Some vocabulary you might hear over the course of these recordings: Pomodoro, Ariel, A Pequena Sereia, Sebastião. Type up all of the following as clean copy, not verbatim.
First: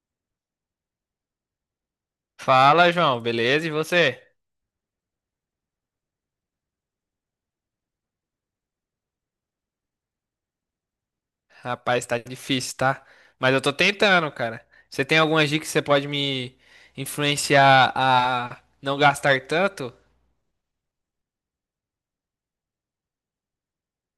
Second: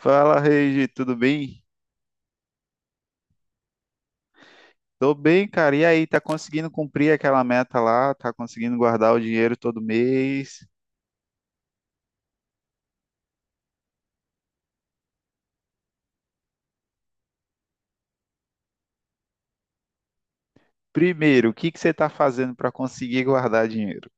Fala, Regi, tudo bem? Fala, João, beleza? E você? Tô bem, cara. E aí, tá conseguindo cumprir aquela meta lá? Tá conseguindo guardar o dinheiro todo mês? Rapaz, tá difícil, tá? Mas eu tô tentando, cara. Você tem alguma dica que você pode me influenciar a não gastar tanto? Primeiro, o que que você tá fazendo para conseguir guardar dinheiro?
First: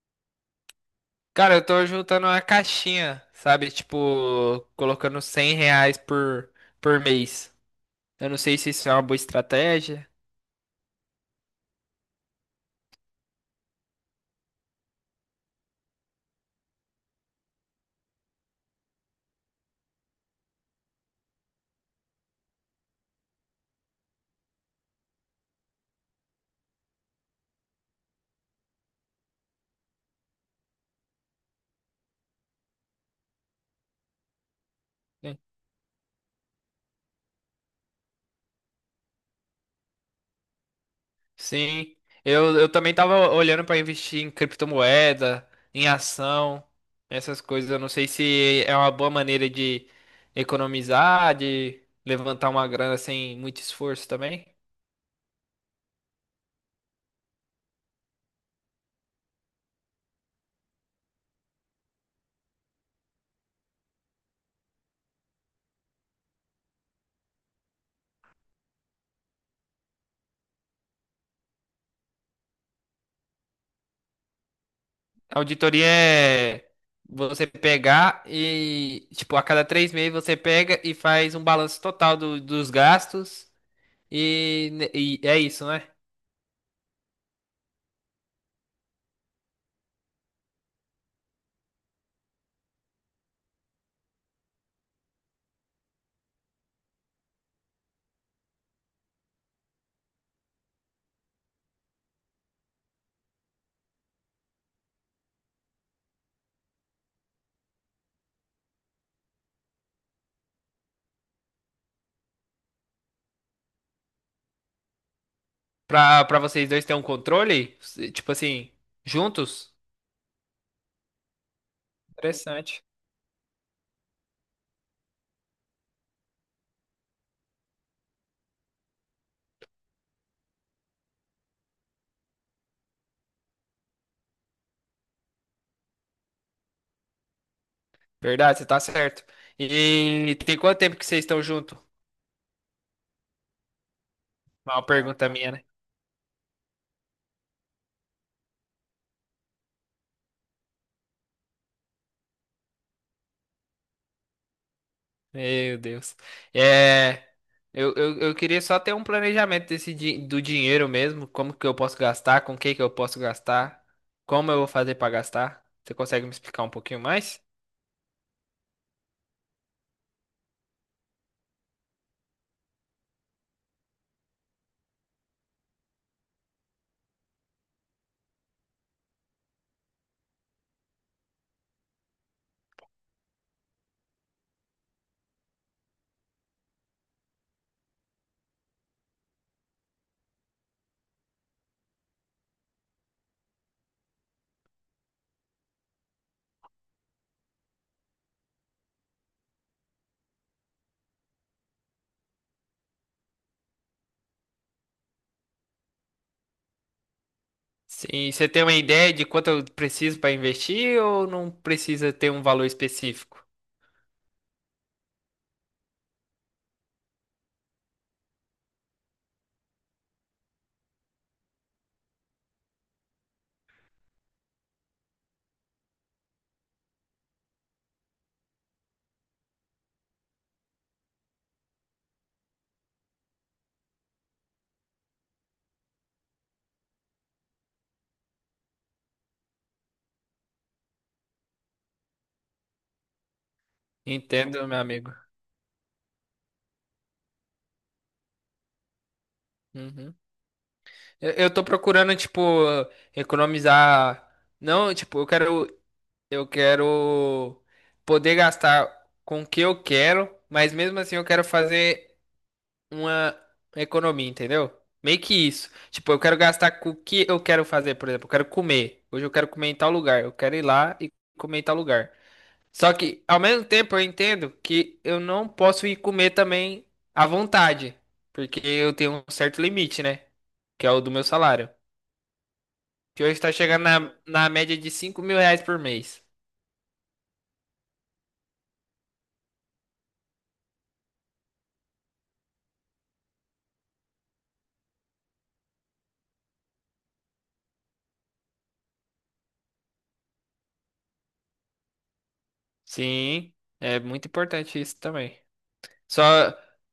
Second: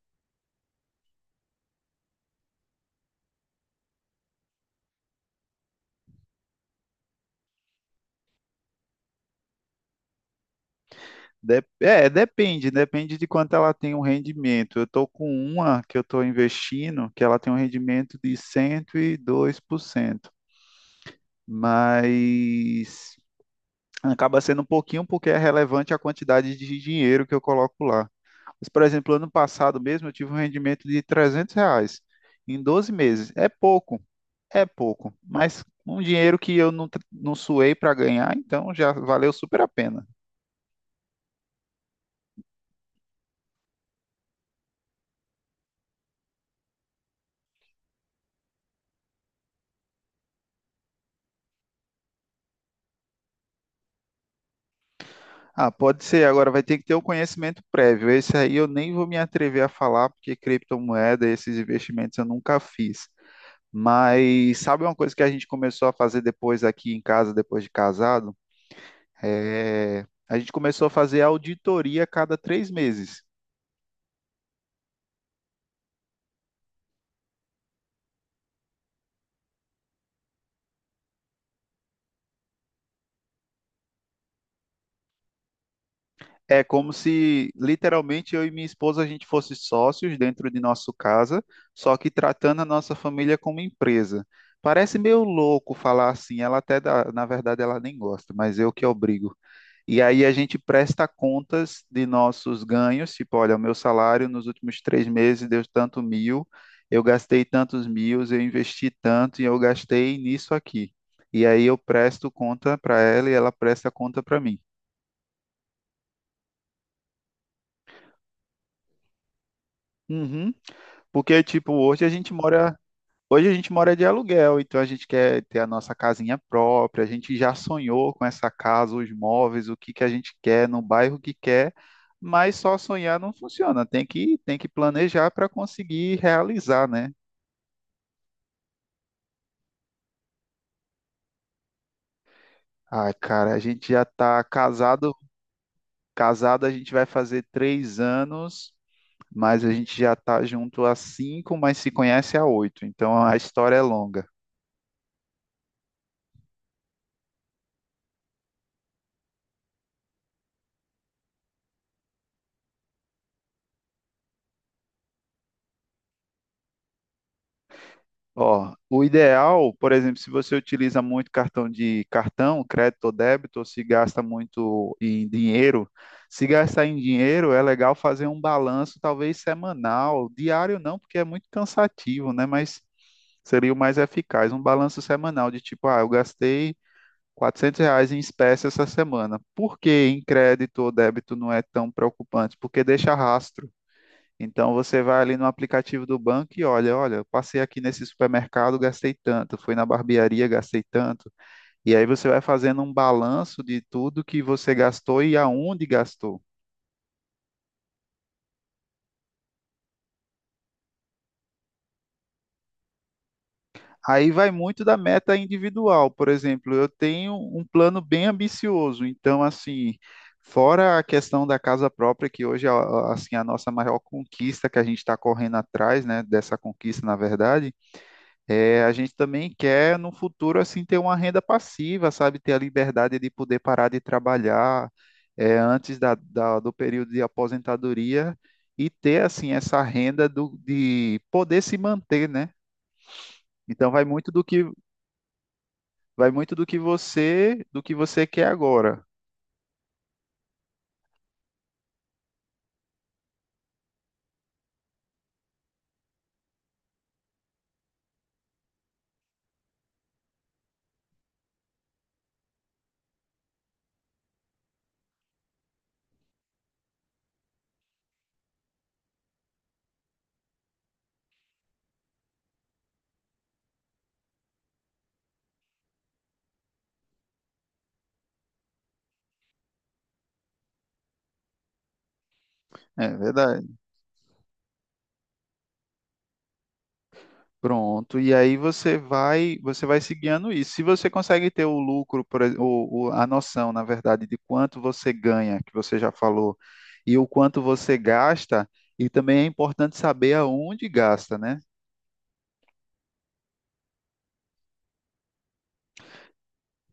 Cara, eu tô juntando uma caixinha, sabe? Tipo, colocando R$ 100 por mês. Eu não sei se isso é uma boa estratégia. Depende de quanto ela tem um rendimento. Eu tô com uma que eu tô investindo, que ela tem um rendimento de 102%, mas acaba sendo um pouquinho porque é relevante a quantidade de dinheiro que eu coloco lá. Mas, por exemplo, ano passado mesmo eu tive um rendimento de R$ 300 em 12 meses. É pouco, mas um dinheiro que eu não, não suei para ganhar, então já valeu super a pena. Sim, eu também tava olhando para investir em criptomoeda, em ação, essas coisas. Eu não sei se é uma boa maneira de economizar, de levantar uma grana sem muito esforço também. Ah, pode ser. Agora vai ter que ter o conhecimento prévio. Esse aí eu nem vou me atrever a falar, porque criptomoeda, esses investimentos eu nunca fiz. Mas sabe uma coisa que a gente começou a fazer depois aqui em casa, depois de casado? É, a gente começou a fazer auditoria a cada 3 meses. Auditoria é você pegar e, tipo, a cada 3 meses você pega e faz um balanço total dos gastos e é isso, né? É como se literalmente eu e minha esposa a gente fosse sócios dentro de nossa casa, só que tratando a nossa família como empresa. Parece meio louco falar assim, ela até na verdade ela nem gosta, mas eu que obrigo. E aí a gente presta contas de nossos ganhos, tipo, olha, o meu salário nos últimos 3 meses deu tanto mil, eu gastei tantos mil, eu investi tanto e eu gastei nisso aqui. E aí eu presto conta para ela e ela presta conta para mim. Pra vocês dois terem um controle, tipo assim, juntos. Uhum. Porque, tipo, hoje a gente mora Interessante. Hoje a gente mora de aluguel, então a gente quer ter a nossa casinha própria, a gente já sonhou com essa casa, os móveis, o que que a gente quer, no bairro que quer, mas só sonhar não funciona, tem que planejar para conseguir realizar, né? Verdade, você tá certo. E tem quanto tempo que vocês estão juntos? Ai, cara, a gente já tá Uma casado, pergunta minha, né? casado a gente vai fazer 3 anos, mas a gente já tá junto há cinco, mas se conhece há oito, então a história é longa. Meu Deus. É, eu queria só ter um planejamento desse, do dinheiro mesmo. Como que eu posso gastar? Com o que que eu posso gastar? Como eu vou fazer pra gastar? Você consegue me explicar um pouquinho mais? Ó, o ideal, por exemplo, se você utiliza muito cartão, crédito ou débito, ou se gasta muito em dinheiro, se gastar em dinheiro é legal fazer um balanço, talvez semanal, diário não, porque é muito cansativo, né? Mas seria o mais eficaz, um balanço semanal de tipo, ah, eu gastei R$ 400 em espécie essa semana. Por que em crédito ou débito não é tão preocupante? Porque deixa rastro. Então você vai ali no aplicativo do banco e olha, olha, eu passei aqui nesse supermercado, gastei tanto, fui na barbearia, gastei tanto. E aí você vai fazendo um balanço de tudo que você gastou e aonde gastou. Sim, você tem uma ideia de quanto eu preciso pra investir ou não precisa ter um valor específico? Aí vai muito da meta individual. Por exemplo, eu tenho um plano bem ambicioso, então assim, fora a questão da casa própria, que hoje é assim a nossa maior conquista que a gente está correndo atrás, né, dessa conquista, na verdade, é, a gente também quer, no futuro, assim, ter uma renda passiva, sabe? Ter a liberdade de poder parar de trabalhar é, antes do período de aposentadoria e ter, assim, essa renda do, de poder se manter, né? Então, Entendo, meu amigo. vai muito do que você quer agora. Uhum. Eu tô procurando, tipo, economizar. Não, tipo, eu quero. Eu quero poder gastar com o que eu quero, mas mesmo assim eu quero fazer uma economia, entendeu? Meio que isso. Tipo, eu quero gastar com o que eu quero fazer, por exemplo, eu quero comer. Hoje eu quero comer em tal lugar. Eu quero ir lá e comer em tal lugar. Só que, ao mesmo tempo, eu entendo que eu não posso ir comer também à vontade, porque eu tenho um certo limite, né? Que é o do meu salário. É Que hoje tá verdade. chegando na média de R$ 5.000 por mês. Pronto, e aí você vai, se guiando isso. Se você consegue ter o lucro, por ex- o- a noção, na verdade, de quanto você ganha, que você já falou, e o quanto você gasta, e também é importante saber aonde gasta, né? Sim, é muito importante isso também. Só,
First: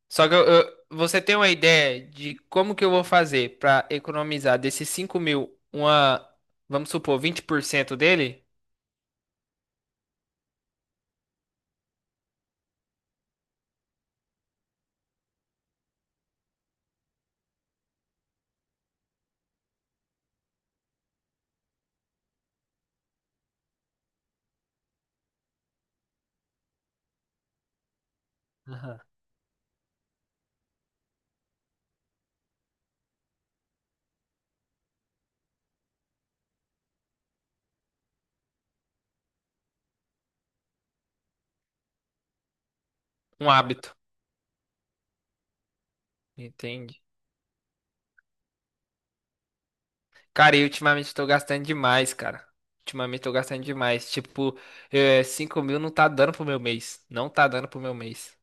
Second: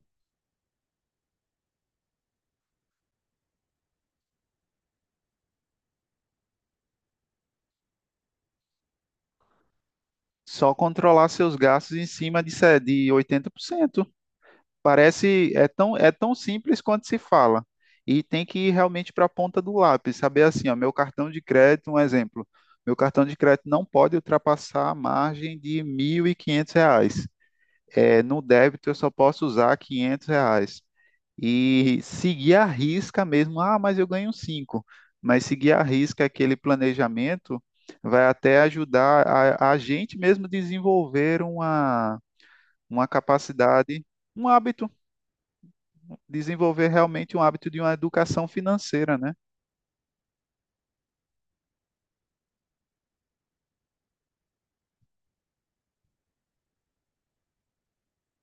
só que você tem uma ideia de como que eu vou fazer para economizar desses 5 mil, uma, vamos supor, 20% dele? Só controlar seus gastos em cima de, se- de 80%. Parece, é tão simples quanto se fala. E tem que ir realmente para a ponta do lápis, saber assim, ó, meu cartão de crédito, um exemplo, meu cartão de crédito não pode ultrapassar a margem de R$ 1.500. É, no débito eu Aham. só posso usar R$ 500. E seguir a risca mesmo, ah, mas eu ganho cinco. Mas seguir a risca aquele planejamento vai até ajudar a gente mesmo desenvolver uma, uma Um hábito, capacidade, um hábito desenvolver entende? realmente um hábito de uma educação financeira, né? Cara, e ultimamente eu tô gastando demais, cara. Ultimamente eu tô gastando demais. Tipo, 5 mil não tá dando pro meu mês. Não tá dando pro meu mês.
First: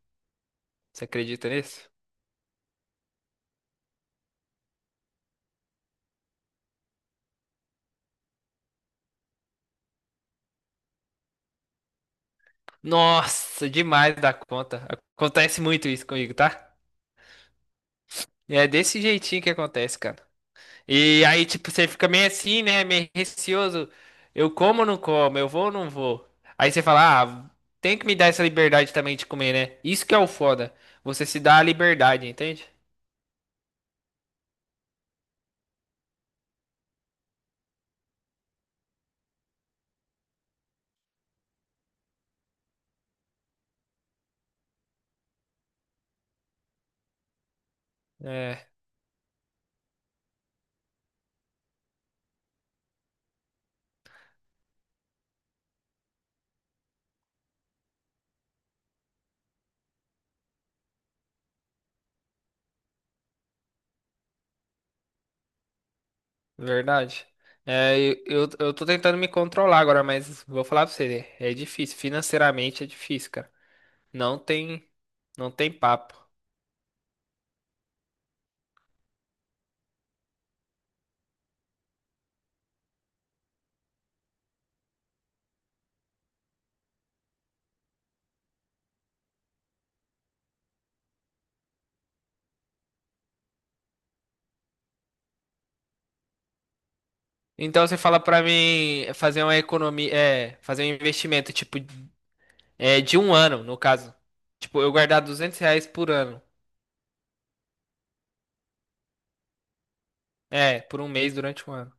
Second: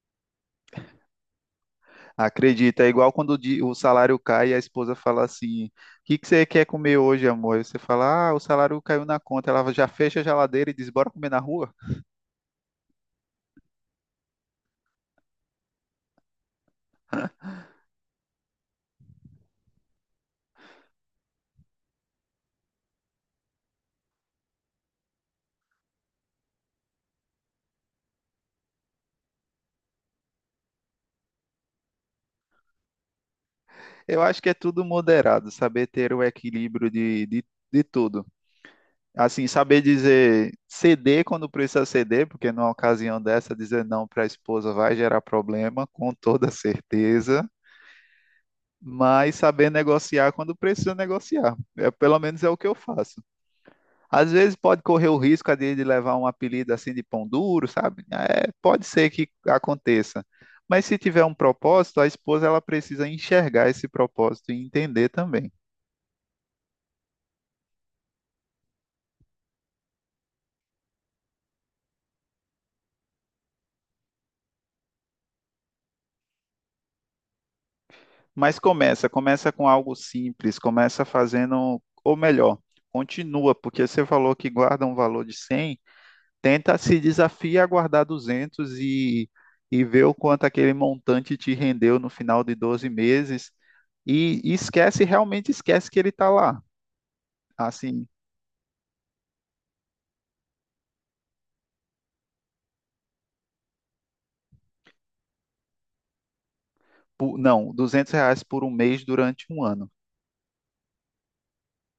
Você acredita nisso? Acredita, é igual quando o salário cai e a esposa fala assim: o que que você quer comer hoje, amor? E você fala: ah, o salário caiu na conta. Ela já fecha a geladeira e diz: bora comer na rua? Nossa, demais da conta. Acontece muito isso comigo, tá? E é desse jeitinho que acontece, cara. E aí, tipo, você fica meio assim, né? Meio receoso. Eu como ou não como? Eu vou ou não vou? Aí você fala, ah, tem que me dar essa liberdade também de comer, né? Isso que é o foda. Você se dá a liberdade, entende? Eu acho que é tudo moderado, saber ter o equilíbrio de tudo. Assim, saber dizer ceder quando precisa ceder, porque numa ocasião dessa, dizer não para a esposa vai gerar problema, com toda certeza, É, mas saber negociar quando precisa negociar. É, pelo menos é o que eu faço. Às vezes pode correr o risco de levar um apelido assim de pão duro, sabe? É, pode ser que aconteça. Mas se tiver um propósito, a esposa ela precisa enxergar esse propósito e entender também. verdade. É, eu tô tentando me controlar agora, mas vou falar pra você, né? É difícil. Financeiramente é difícil, cara. Não tem, não tem papo. Mas começa com algo simples, começa fazendo, ou melhor, continua, porque você falou que guarda um valor de 100. Tenta, se desafia a guardar 200, e ver o quanto aquele montante te rendeu no final de 12 meses, e esquece, realmente esquece que ele está lá. Então você Assim, fala pra mim fazer uma economia, fazer um investimento tipo é de um ano, no caso. Tipo, eu guardar R$ 200 por ano. Não, R$ 200 por um mês durante um ano. É, por um mês durante um ano.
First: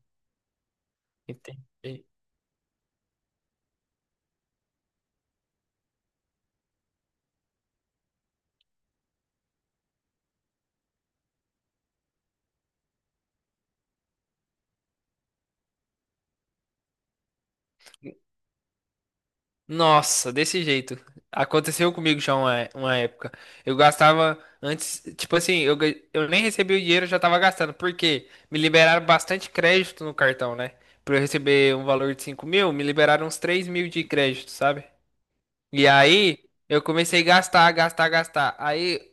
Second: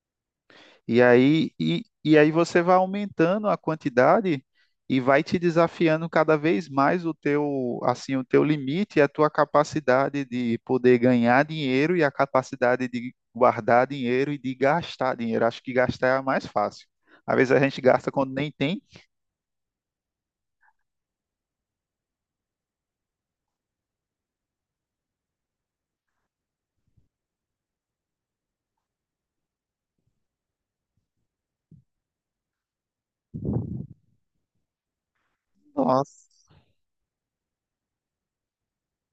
Entendi. E aí você vai aumentando a quantidade e vai te desafiando cada vez mais o teu, assim, o teu limite e a tua capacidade de poder ganhar dinheiro e a capacidade de guardar dinheiro e de gastar dinheiro. Acho que gastar é a mais fácil. Às vezes a gente gasta quando nem tem. Nossa, desse jeito. Aconteceu comigo já uma época. Eu gastava antes, tipo assim, eu nem recebi o dinheiro, eu já tava gastando. Por quê? Me liberaram bastante crédito no cartão, né? Pra eu receber um valor de 5 mil, me liberaram uns 3 mil de crédito, sabe? E aí, Nossa. eu comecei a gastar, gastar, gastar. Aí,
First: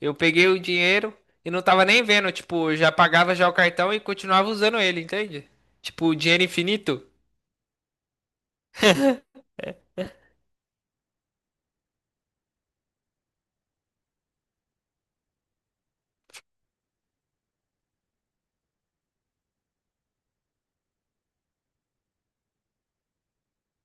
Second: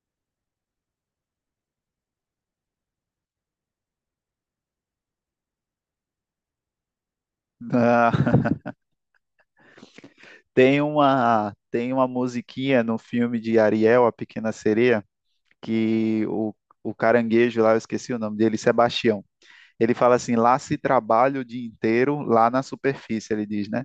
eu peguei o dinheiro e não tava nem vendo, tipo, eu já pagava já o cartão e continuava usando ele, entende? Tipo, dinheiro infinito. Ah, tem uma musiquinha no filme de Ariel, A Pequena Sereia, que o caranguejo lá, eu esqueci o nome dele, Sebastião. Ele fala assim: lá se trabalha o dia inteiro, lá na superfície, ele diz, né?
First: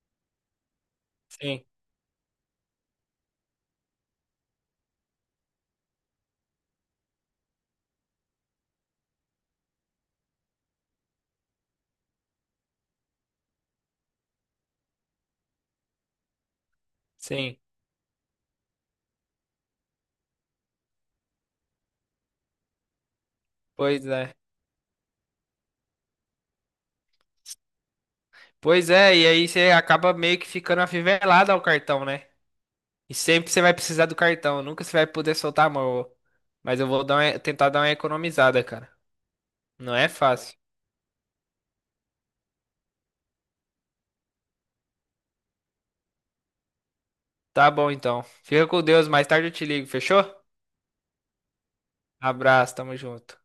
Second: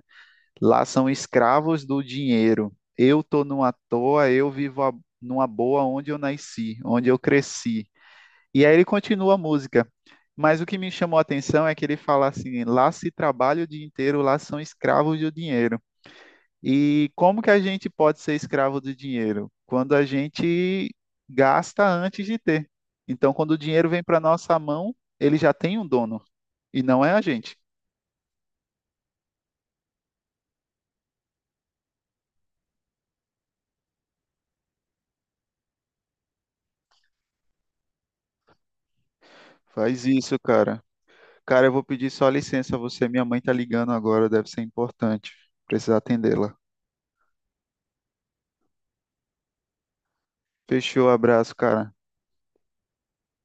Lá são Sim, escravos do dinheiro. Eu tô numa toa, eu vivo numa boa onde eu nasci, onde eu cresci. E aí ele continua a música. Mas o que me chamou a atenção é que ele fala assim: lá se trabalha o dia inteiro, lá são escravos do dinheiro. E como que sim. a gente pode ser escravo do dinheiro? Quando a gente gasta antes de ter. Então, quando o dinheiro vem Pois para é. nossa mão, ele já tem um dono e não é a gente. Pois é, e aí você acaba meio que ficando afivelado ao cartão, né? E sempre você vai precisar do cartão, nunca você vai poder soltar a mão. Mas eu vou dar tentar dar uma economizada, cara. Não Faz é isso, fácil. cara. Cara, eu vou pedir só licença a você. Minha mãe tá ligando agora, deve ser importante. Precisa atendê-la. Tá bom então. Fica com Deus, mais tarde eu te ligo, fechou? Fechou, abraço, cara. Abraço, tamo junto.